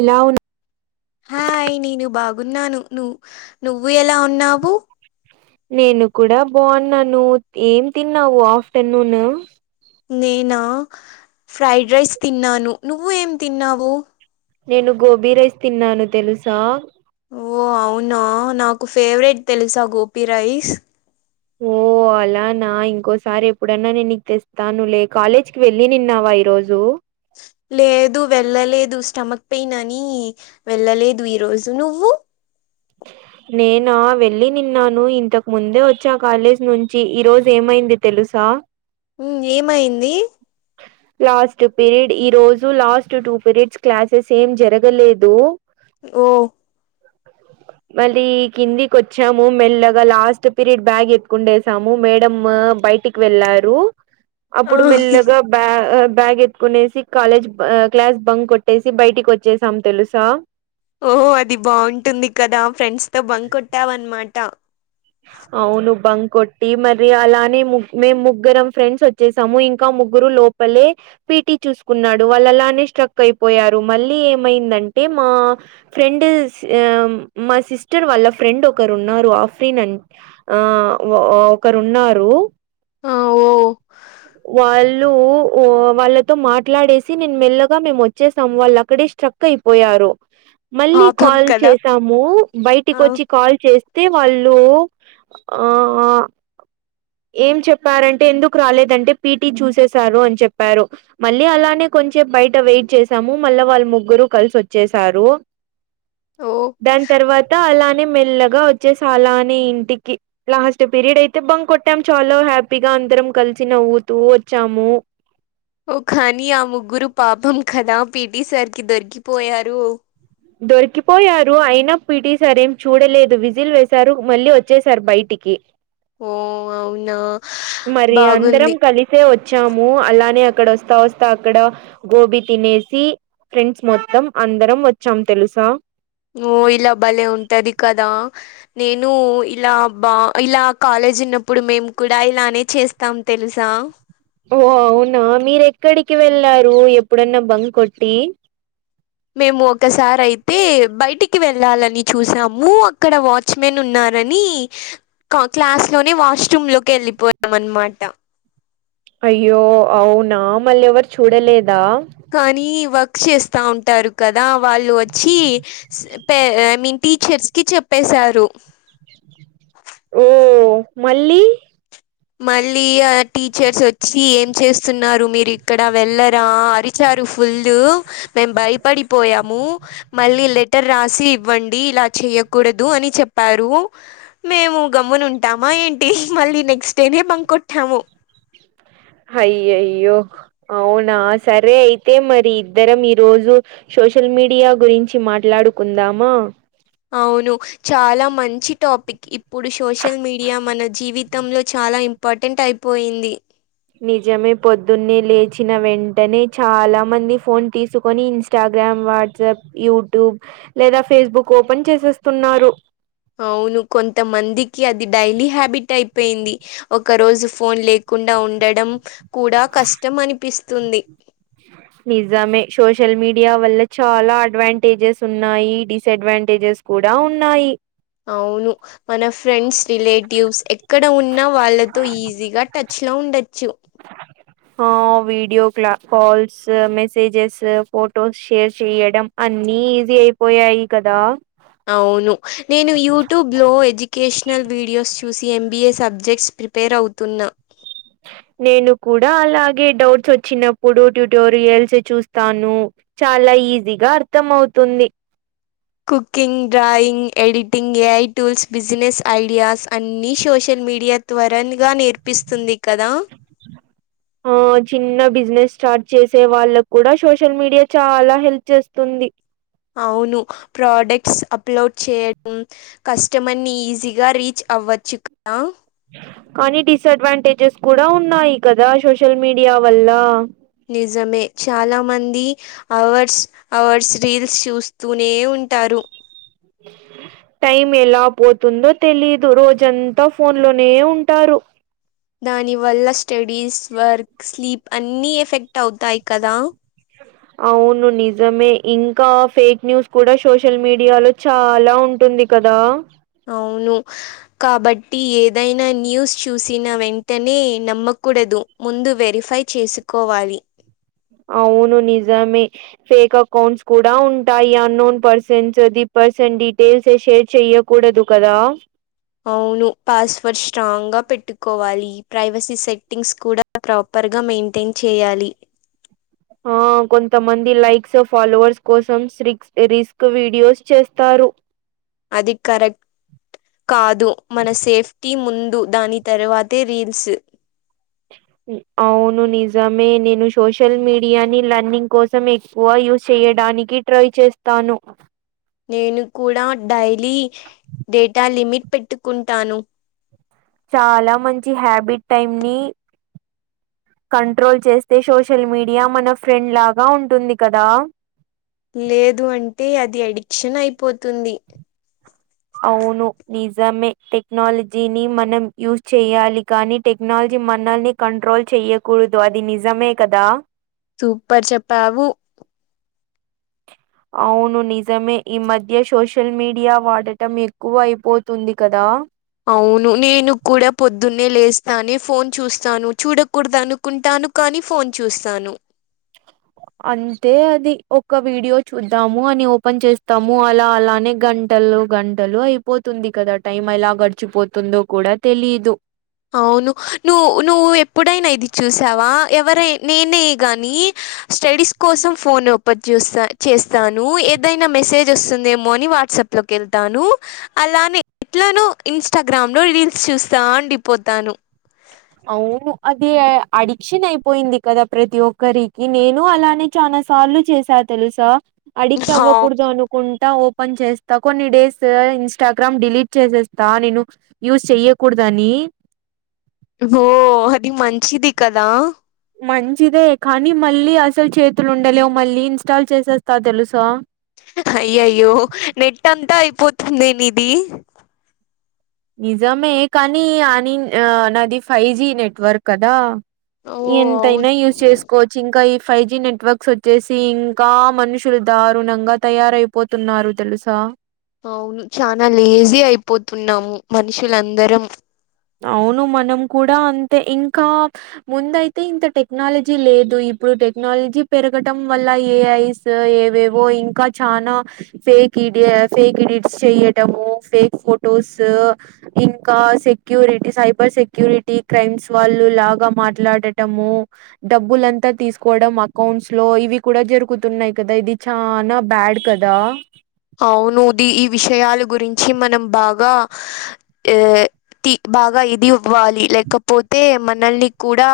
ఎలా ఉన్నా హాయ్ నేను బాగున్నాను ను నువ్వు ఎలా ఉన్నావు నేను కూడా బాగున్నాను ఏం తిన్నావు ఆఫ్టర్నూన్ నేనా ఫ్రైడ్ రైస్ తిన్నాను నువ్వు ఏం తిన్నావు నేను గోబీ రైస్ తిన్నాను తెలుసా ఓ అవునా నాకు ఫేవరెట్ తెలుసా గోపి రైస్ అలనా ఇంకోసారి ఎప్పుడన్నా నేను నీకు తెస్తాను లే కాలేజ్ కి వెళ్ళినిన్నావా ఈ రోజు లేదు వెళ్ళలేదు స్టమక్ పెయిన్ అని వెళ్ళలేదు ఈరోజు నువ్వు నేనా వెళ్ళి నిన్నాను ఇంతకు ముందే వచ్చా కాలేజ్ నుంచి ఈ రోజు ఏమైంది తెలుసా ఏమయింది లాస్ట్ పీరీడ్ ఈ రోజు లాస్ట్ టూ పీరియడ్స్ క్లాసెస్ ఏం జరగలేదు. ఓ మళ్ళీ కిందికి వచ్చాము మెల్లగా లాస్ట్ పీరియడ్ బ్యాగ్ ఎప్పుటుకుండే కాము మేడము బయటికి వెళ్ళారు ఆ, అప్పుడు మెల్లగా బ్యా బ్యాగ్ ఎత్తుకునేసి కాలేజ్ క్లాస్ బంగ్ కొట్టేసి బయటికి వచ్చేసాం తెలుసా ఓహో అది బాగుంటుంది కదా ఫ్రెండ్స్ తో బంక కొట్టాము ఆనమాట అవును బం కొట్టి మరి అలానే మేము ముగ్గురం ఫ్రెండ్స్ వచ్చేసాము ఇంకా ముగ్గురు లోపు పలే పీటీ చూసుకున్నాడు వాళ్ళు అలానే స్ట్రక్ అయిపోయారు మళ్ళీ ఏమైందంటే మా ఫ్రెండ్ మా సిస్టర్ వాళ్ళ ఫ్రెండ్ ఒకరు ఉన్నారు. ఆఫ్ ఆ ఒకరు ఉన్నారు. ఆ, ఓ వాళ్ళు వా వాళ్ళతో మాట్లాడేసి నేను మెల్లగా మేము వచ్చేసాం వాళ్ళు అక్కడే స్ట్రక్ అయిపోయారు మళ్ళీ పాపం కాల్ కదా చేసాము బయటికి ఆ, వచ్చి కాల్ చేస్తే వాళ్ళు లో ఆ అ ఏం చెప్పారంటే ఎందుకు రాలేదంటే పిటి చూసేసారు అని చెప్పారు. మళ్ళీ అలానే కొంచే బయట వెయిట్ చేసాము మళ్ళా వాళ్ళ ముగ్గురు కలిసి వచ్చేసారు. ఓ దాని తర్వాత అలానే మెల్లగా వచ్చేస అలా ఆనే ఇంటికి లాస్ట్ పీరియడ్ అయితే బం కొట్టాము చాలా హ్యాపీగా అందరం కలిసి నవ్వుతూ వచ్చాము. కానీ అ ముగ్గురము పాపం కదా పిటి సర్కి దొరికిపోయారు. దొరికిపోయారు. అయన పిటీసార్ ఏం చూడలేదు విజిల్ వేశారు. మళ్ళీ వచ్చేసారు బయటికి ఓ అవునా మరి అందరం బాగుంది కలిసి వస్తే వచ్చాము అలానే అక్కడ వస్తా వస్తా అక్కడ గోబీ తినేసి ఫ్రెండ్స్ మొత్తం అందరం వచ్చాం తెలుసా ఊ ఇలా బలే ఉంటది. కదా నేను ఇలా బా ఇలా కాలేజ్ ఉన్నప్పుడు మేము కూడా ఇలానే చేస్తాం తెలుసా ఓ అవునా మీరూ ఎక్కడికి వెళ్ళారు ఎప్పుడన్నా బం కొట్టి మేము ఒకసారి అయితే బయటికి వెళ్ళాలని చూసాము అక్కడ వాచ్ మేన్ ఉన్నారని క్లాస్ లోనే వాష్రూమ్ లోకి వెళ్ళిపోయాం అనమాట అయ్యో అవునా మల్లి ఎవరు చూడలేదా కానీ వర్క్ చేస్తా ఉంటారు. కదా వాళ్ళు వచ్చి ఏ మీ టీచర్స్ కి చెప్పేశారు ఓ మళ్ళీ మళ్ళీ ఆ టీచర్స్ వచ్చి ఏం చేస్తున్నారు మీరు ఇక్కడ వెళ్లరా అరి చరు ఫుల్ మేము భయపడిపోయాము మళ్ళీ లెటర్ రాసి ఇవ్వండి ఇలా చెయ్యకూడదు అని చెప్పారు మేము గమ్మున ఉంటామా ఏంటి మళ్ళీ నెక్స్ట్ డేనే బంకోట్టాము అయ్య అయ్యో అవునా సరే అయితే మరి ఇద్దరం ఈ రోజు సోషల్ మీడియా గురించి మాట్లాడుకుందామా అవును చాలా మంచి టాపిక్ ఇప్పుడు సోషల్ మీడియా మన జీవితంలో చాలా ఇమ్ పటెంట్ అయిపోయింది నిజమే పొద్దున్నే లేచిన వెంటనే చాలా మంది ఫోన్ తీసుకొని ఇ ఇన్స్టాగ్రామ్ వాట్సాప్ యూట్యూబ్ లేదా ఫేస్బుక్ ఓపెన్ చేసేస్తున్నారు అవును కొంతమందికి అది డైలీ హ్యాబిట్ అయిపేయింది ఒక రోజు ఫోన్ లేకుండా ఉండడం కూడా కష్టం అనిపిస్తుంది నిజమే సోషల్ మీడియా వల్ల చాలా అడ్వాంటేజెస్ ఉన్నాయి డిస్ అడ్వాంటేజెస్ కూడా ఉన్నాయి అవును మన ఫ్రెండ్స్ రిలేటివ్స్ ఎక్కడ ఉన్నా వాళ్ళతో ఈజీగా టచ్ లో ఉండొచ్చు ఆ వీడియో క్లా కాల్స్ మెసేజెస్ ఫొటోస్ షేర్ చెయడం అన్ని ఈజీ అయిపోయాయి కదా అవును నేను యూట్యూబ్లో ఎడ్యుకేషనల్ వీడియోస్ చూసి ఎంబీఏ సబ్జెక్ట్స్ ప్రిప్ ర్ అవుతున్న నేను కూడా అలాగే డౌట్స్ వచ్చినప్పుడు ట్యూటోరియల్స్ చూస్తాను చాలా ఈజీగా అర్థం అవుతుంది cooking drawing editing AI tools business ideas అన్ని సోషల్ మీడియా త్వరన్గా నేర్పిస్తుంది కదా ఆ చిన్న బిజినెస్ స్టార్ట్ చేసే వాళ్ళకు కూడా సోషల్ మీడియా చాలా హెల్ప్ చేస్తుంది అవును ప్రొడక్ట్స్ అప్లోడ్ చేయడం కస్టమర్ ని ఈజీగా రీచ్ అవ్వచ్చు కదా కానీ డిసడ్వాంటేజెస్ కూడా ఉన్నాయి కదా సోషల్ మీడియా వల్ల నిజమే చాలా మంది అవర్స్ అవర్స్ రీల్స్ చూస్తూనే ఉంటారు టైం ఎలా పోతుందో తెలిదు రోజంతా ఫోన్ లోనే ఉంటారు దాని వల్ల స్టడీస్ వర్క్ స్లీప్ అన్ని ఎఫెక్ట్ అవుతాయి కదా అవును నిజమే ఇంకా ఫేక్ న్యూస్ కూడా సోషల్ మీడియాలో చాలా ఉంటుంది కదా అవును కాబట్టి ఏదైనా న్యూస్ చూసిన వెంటనే నమ్మకూడదు ముందు వెరిఫై చేసుకోవాలి అవును నిజమే ఫేక్ అకౌంట్స్ కూడా ఉంటాయి అన్నోన్ పర్సన్స్ది పర్సన్ డీటెయిల్స్ షేర్ చెయ్య కూడదూ కదా అవును పాస్వర్డ్ స్ట్రాంగ్ గా పెట్టుకోవాలి ప్రైవసీ సెట్టింగ్స్ కూడా ప్రాపర్గా మెయింటైన్ చేయాలి ఆ కొంతమంది లైక్స్ ఫాలోవర్స్ కోసం రి రిస్క్ వీడియోస్ చేస్తారు అది కరెక్ట్ కాదు మన సేఫ్టీ ముందు దాని తర్వాతే రీల్స్ అవును నిజమే నేను సోషల్ మీడియాని లర్నింగ్ కోస్ సం ఎక్కువ యూజ్ చేయడానికి ట్రై చేస్తాను నేను కూడా డైలీ డేటా లిమిట్ పెట్టుకుంటాను చాలా మంచి హ్యాబిట్ అయింది కంట్రోల్ చేస్తే సోషల్ మీడియా మన ఫ్రెండ్ లాగా ఉంటుంది కదా లేదు అంటే అది అడిక్షన్ అయిపోతుంది అవును నిజమే టెక్నాలజీని మనం యూజ్ చేయాలి కానీ టెక్నాలజీ మనల్ని కంట్రోల్ చెయ్యకూడదు అది నిజమే కదా సూపర్ చెప్పావు అవును నిజమే ఈ మధ్య సోషల్ మీడియా వాడటం ఎక్కువ అయిపోతుంది కదా అవును నేను కూడా పొద్దున్నే లేస్తానే ఫోన్ చూస్తాను చూడకూడదను కుంటాను కానీ ఫోన్ చూస్తాను అంతే అది ఒక వీడియో చూద్దాము అని ఓపెన్ చేస్తాము అలా అలానే గంట గంటలు గంటలు అయిపోతుంది కదా టైం ఎలా గడిచిపోతుందో కూడా తెలీదు అవును నువ్వు నువ్వు ఎప్పుడైనా ఇది చూసావా ఎవర నేనే గాని స్టడీస్ కోసం ఫోన్ ఓపన్ చేస్తాను ఏదైనా మెసేజ్ వస్తుందేమో అని వాట్సాప్ ఇట్ లోకి వెళ్తాను అలానే ఎట్లనో ఇన్స్టాగ్రామ్ లో రీల్స్ చూస్తా అండి పొతాను అవును అది అడిక్షన్ అయిపోయింది కదా ప్రతి ఒక్కరికి నేను అలానే చానా సార్లు చేసా తెలుసా అడిక్ట్ అవ్వకూడదు అను కుంటా ఓపెన్ చేస్తా కొన్ని డేస్ ఇన్స్టాగ్రామ్ డిలీట్ చేసేస్తా నేను యూజ్ చెయ్యకూడదని ఓ అది మంచిది కదా మంచిదే కానీ మళ్ళీ అసలు చేతులు ఉండలేవు మళ్ళీ ఇన్స్టాల్ చేసేస్తా తెలుసా అయ్యయ్యో నెట్ అంతా అయిపోతుందే ఇది నిజామే కానీ అని ఆ నాది ఫైవ్ జీ నెట్వర్క్ కదా ఓ ఎంతైనా యూజ్ అవును చేసుకోవచ్చు ఇంకా ఈ ఫైవ్ జి నెట్వర్క్స్ వచ్ వచ్చేసి ఇంకా మనుషులు దారుణంగా తయారైపోతున్నారు తెలుసా అవును చాలా లేజీ అయిపోతున్నాము మనుషులందరం అవును మనం కూడా అంతే ఇంకా ముందయితే ఇంత టెక్నాలజీ లేదు ఇప్పుడు టెక్నాలజీ పెరగడం వల్ల ఏఐ ఏవేవో ఇంకా చనా ఫెకీడియా ఫేక్ ఎడిట్స్ చెయటము ఫేక్ ఫొటోస్ ఇంకా security cyber security crimes వాళ్ళు లాగా మాట్లాడటము డబ్బులంతా తీసుకోవడం అకౌంట్స్ లో ఇవి కూడా జరుగుతున్నాయి కదా ఇది చానా బ్యాడ్ కదా అవునుది ఈ విషయలు గురించి మనం బాగా ఆ తి బాగా ఇది ఇవ్వాలి లేకపోతే మనల్ని కూడా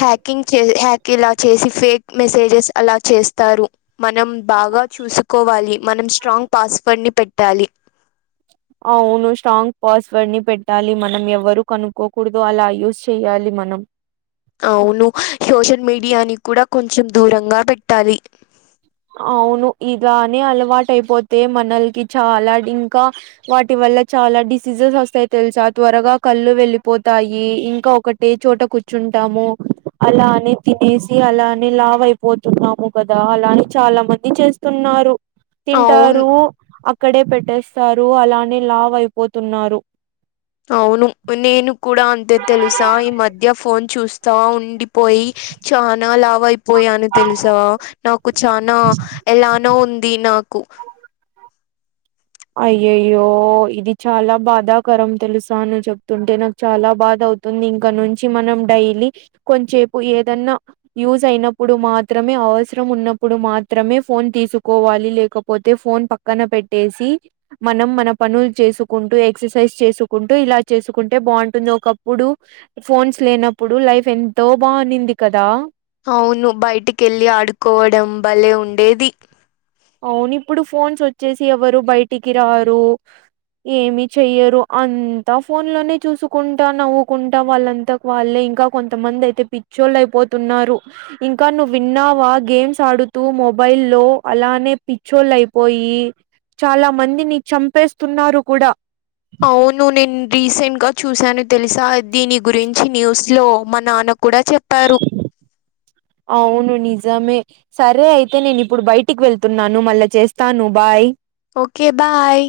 హ్యాకింగ్ హ్యాక్ ఇలా చేసి ఫేక్ మెసేజెస్ అలా చేస్తారు మనం బాగా చూసుకోవాలి మనం స్ట్రాంగ్ పాస్వర్డ్ ని పెట్టాలి అవును స్ట్రాంగ్ పాస్వర్డ్ ని పెట్టాలి మనం ఎవరు కనుక్కోకూడదు అలా యూస్ చేయాలి మనం అవును సోషల్ మీడియాని కూడా కొంచెం దూరంగా పెట్టాలి అవును ఇలానే అలవాటు అయిపోతే మనల్కి చాలా ఇంకా వాటి వల్ల చాలా డిసీజెస్ వస్తాయి తెలుసా త్వరగా కళ్ళు వెళ్ళిపోతాయి ఇంకా ఒకటి టె చోట కూర్చుంటాము అలానే తినేసి అలానే లావ్ అయిపోతున్నాము కదా అలానే చాలా మంది చేస్తున్నారు అవును తింటారు అక్కడే పెట్టేస్తారు అలానే లావ్ అయిపోతున్నారు అవును నేను కూడా అంతే తెలుసా ఈ మధ్య ఫోన్ చూస్తా ఉండిపోయి చానా లావు వైపోయాను తెలుసా నాకు చానా ఎలానో ఉంది నాకు అయ్యయ్యో ఇది చాలా బాధాకరం తెలుసా నువ్ చెప్తుంటే నాక్ చాలా బాధ అవుతుంది ఇంక నుంచి మనం డైలీ కొంచెపు ఏదన్నా యూజ్ అయినప్పుడు మాత్రమే అవసరం ఉన్నప్పుడు మాత్రమే ఫోన్ తీసుకోవాలి లేకపోతే ఫోన్ పక్క పక్కన పెట్టేసి మనం మన పనులు చేసుకుంటూ ఎక్సర్సైజ్ చేసుకుంటూ ఇలా చేసుకుంటే బాగుంటుంది ఒకప్పుడు ఫోన్స్ లేనప్పుడు లైఫ్ ఎంతో బానింది కదా అవును బయటకెళ్ళి ఆడుకోవడం భలేె ఉండేది అవును ఇప్పుడు ఫోన్స్ వచ్చేసి ఎవరు బయటికి రారు ఏమి చెయ్యరు అంతా ఫోన్ లోనే చూసుకుంటా నవ్వుకుంటా వాళ్ళంతా వాళ్లు ఇంకా కొంతమంది అయితే పిచ్చోళ్ళు అయిపోతున్నారు ఇంకా నువ్వు విన్నావా గేమ్స్ ఆడుతూ మొబైల్ లో అలా లోని పిచ్చోలైపోయి చాలా మందిని చంపేస్తున్నారు కూడా అవును నేను రిసెంట్ గా చూశాను తెలుసా దీని గురించి న్యూస్ లో మా నాన్న కూడా చెప్పారు అవును నిజమే సరే అయితే నేను ఇప్పుడు బయటికి వెళ్తున్నాను మల్ల చేస్తాను బాయ్ ఓకే బాయ్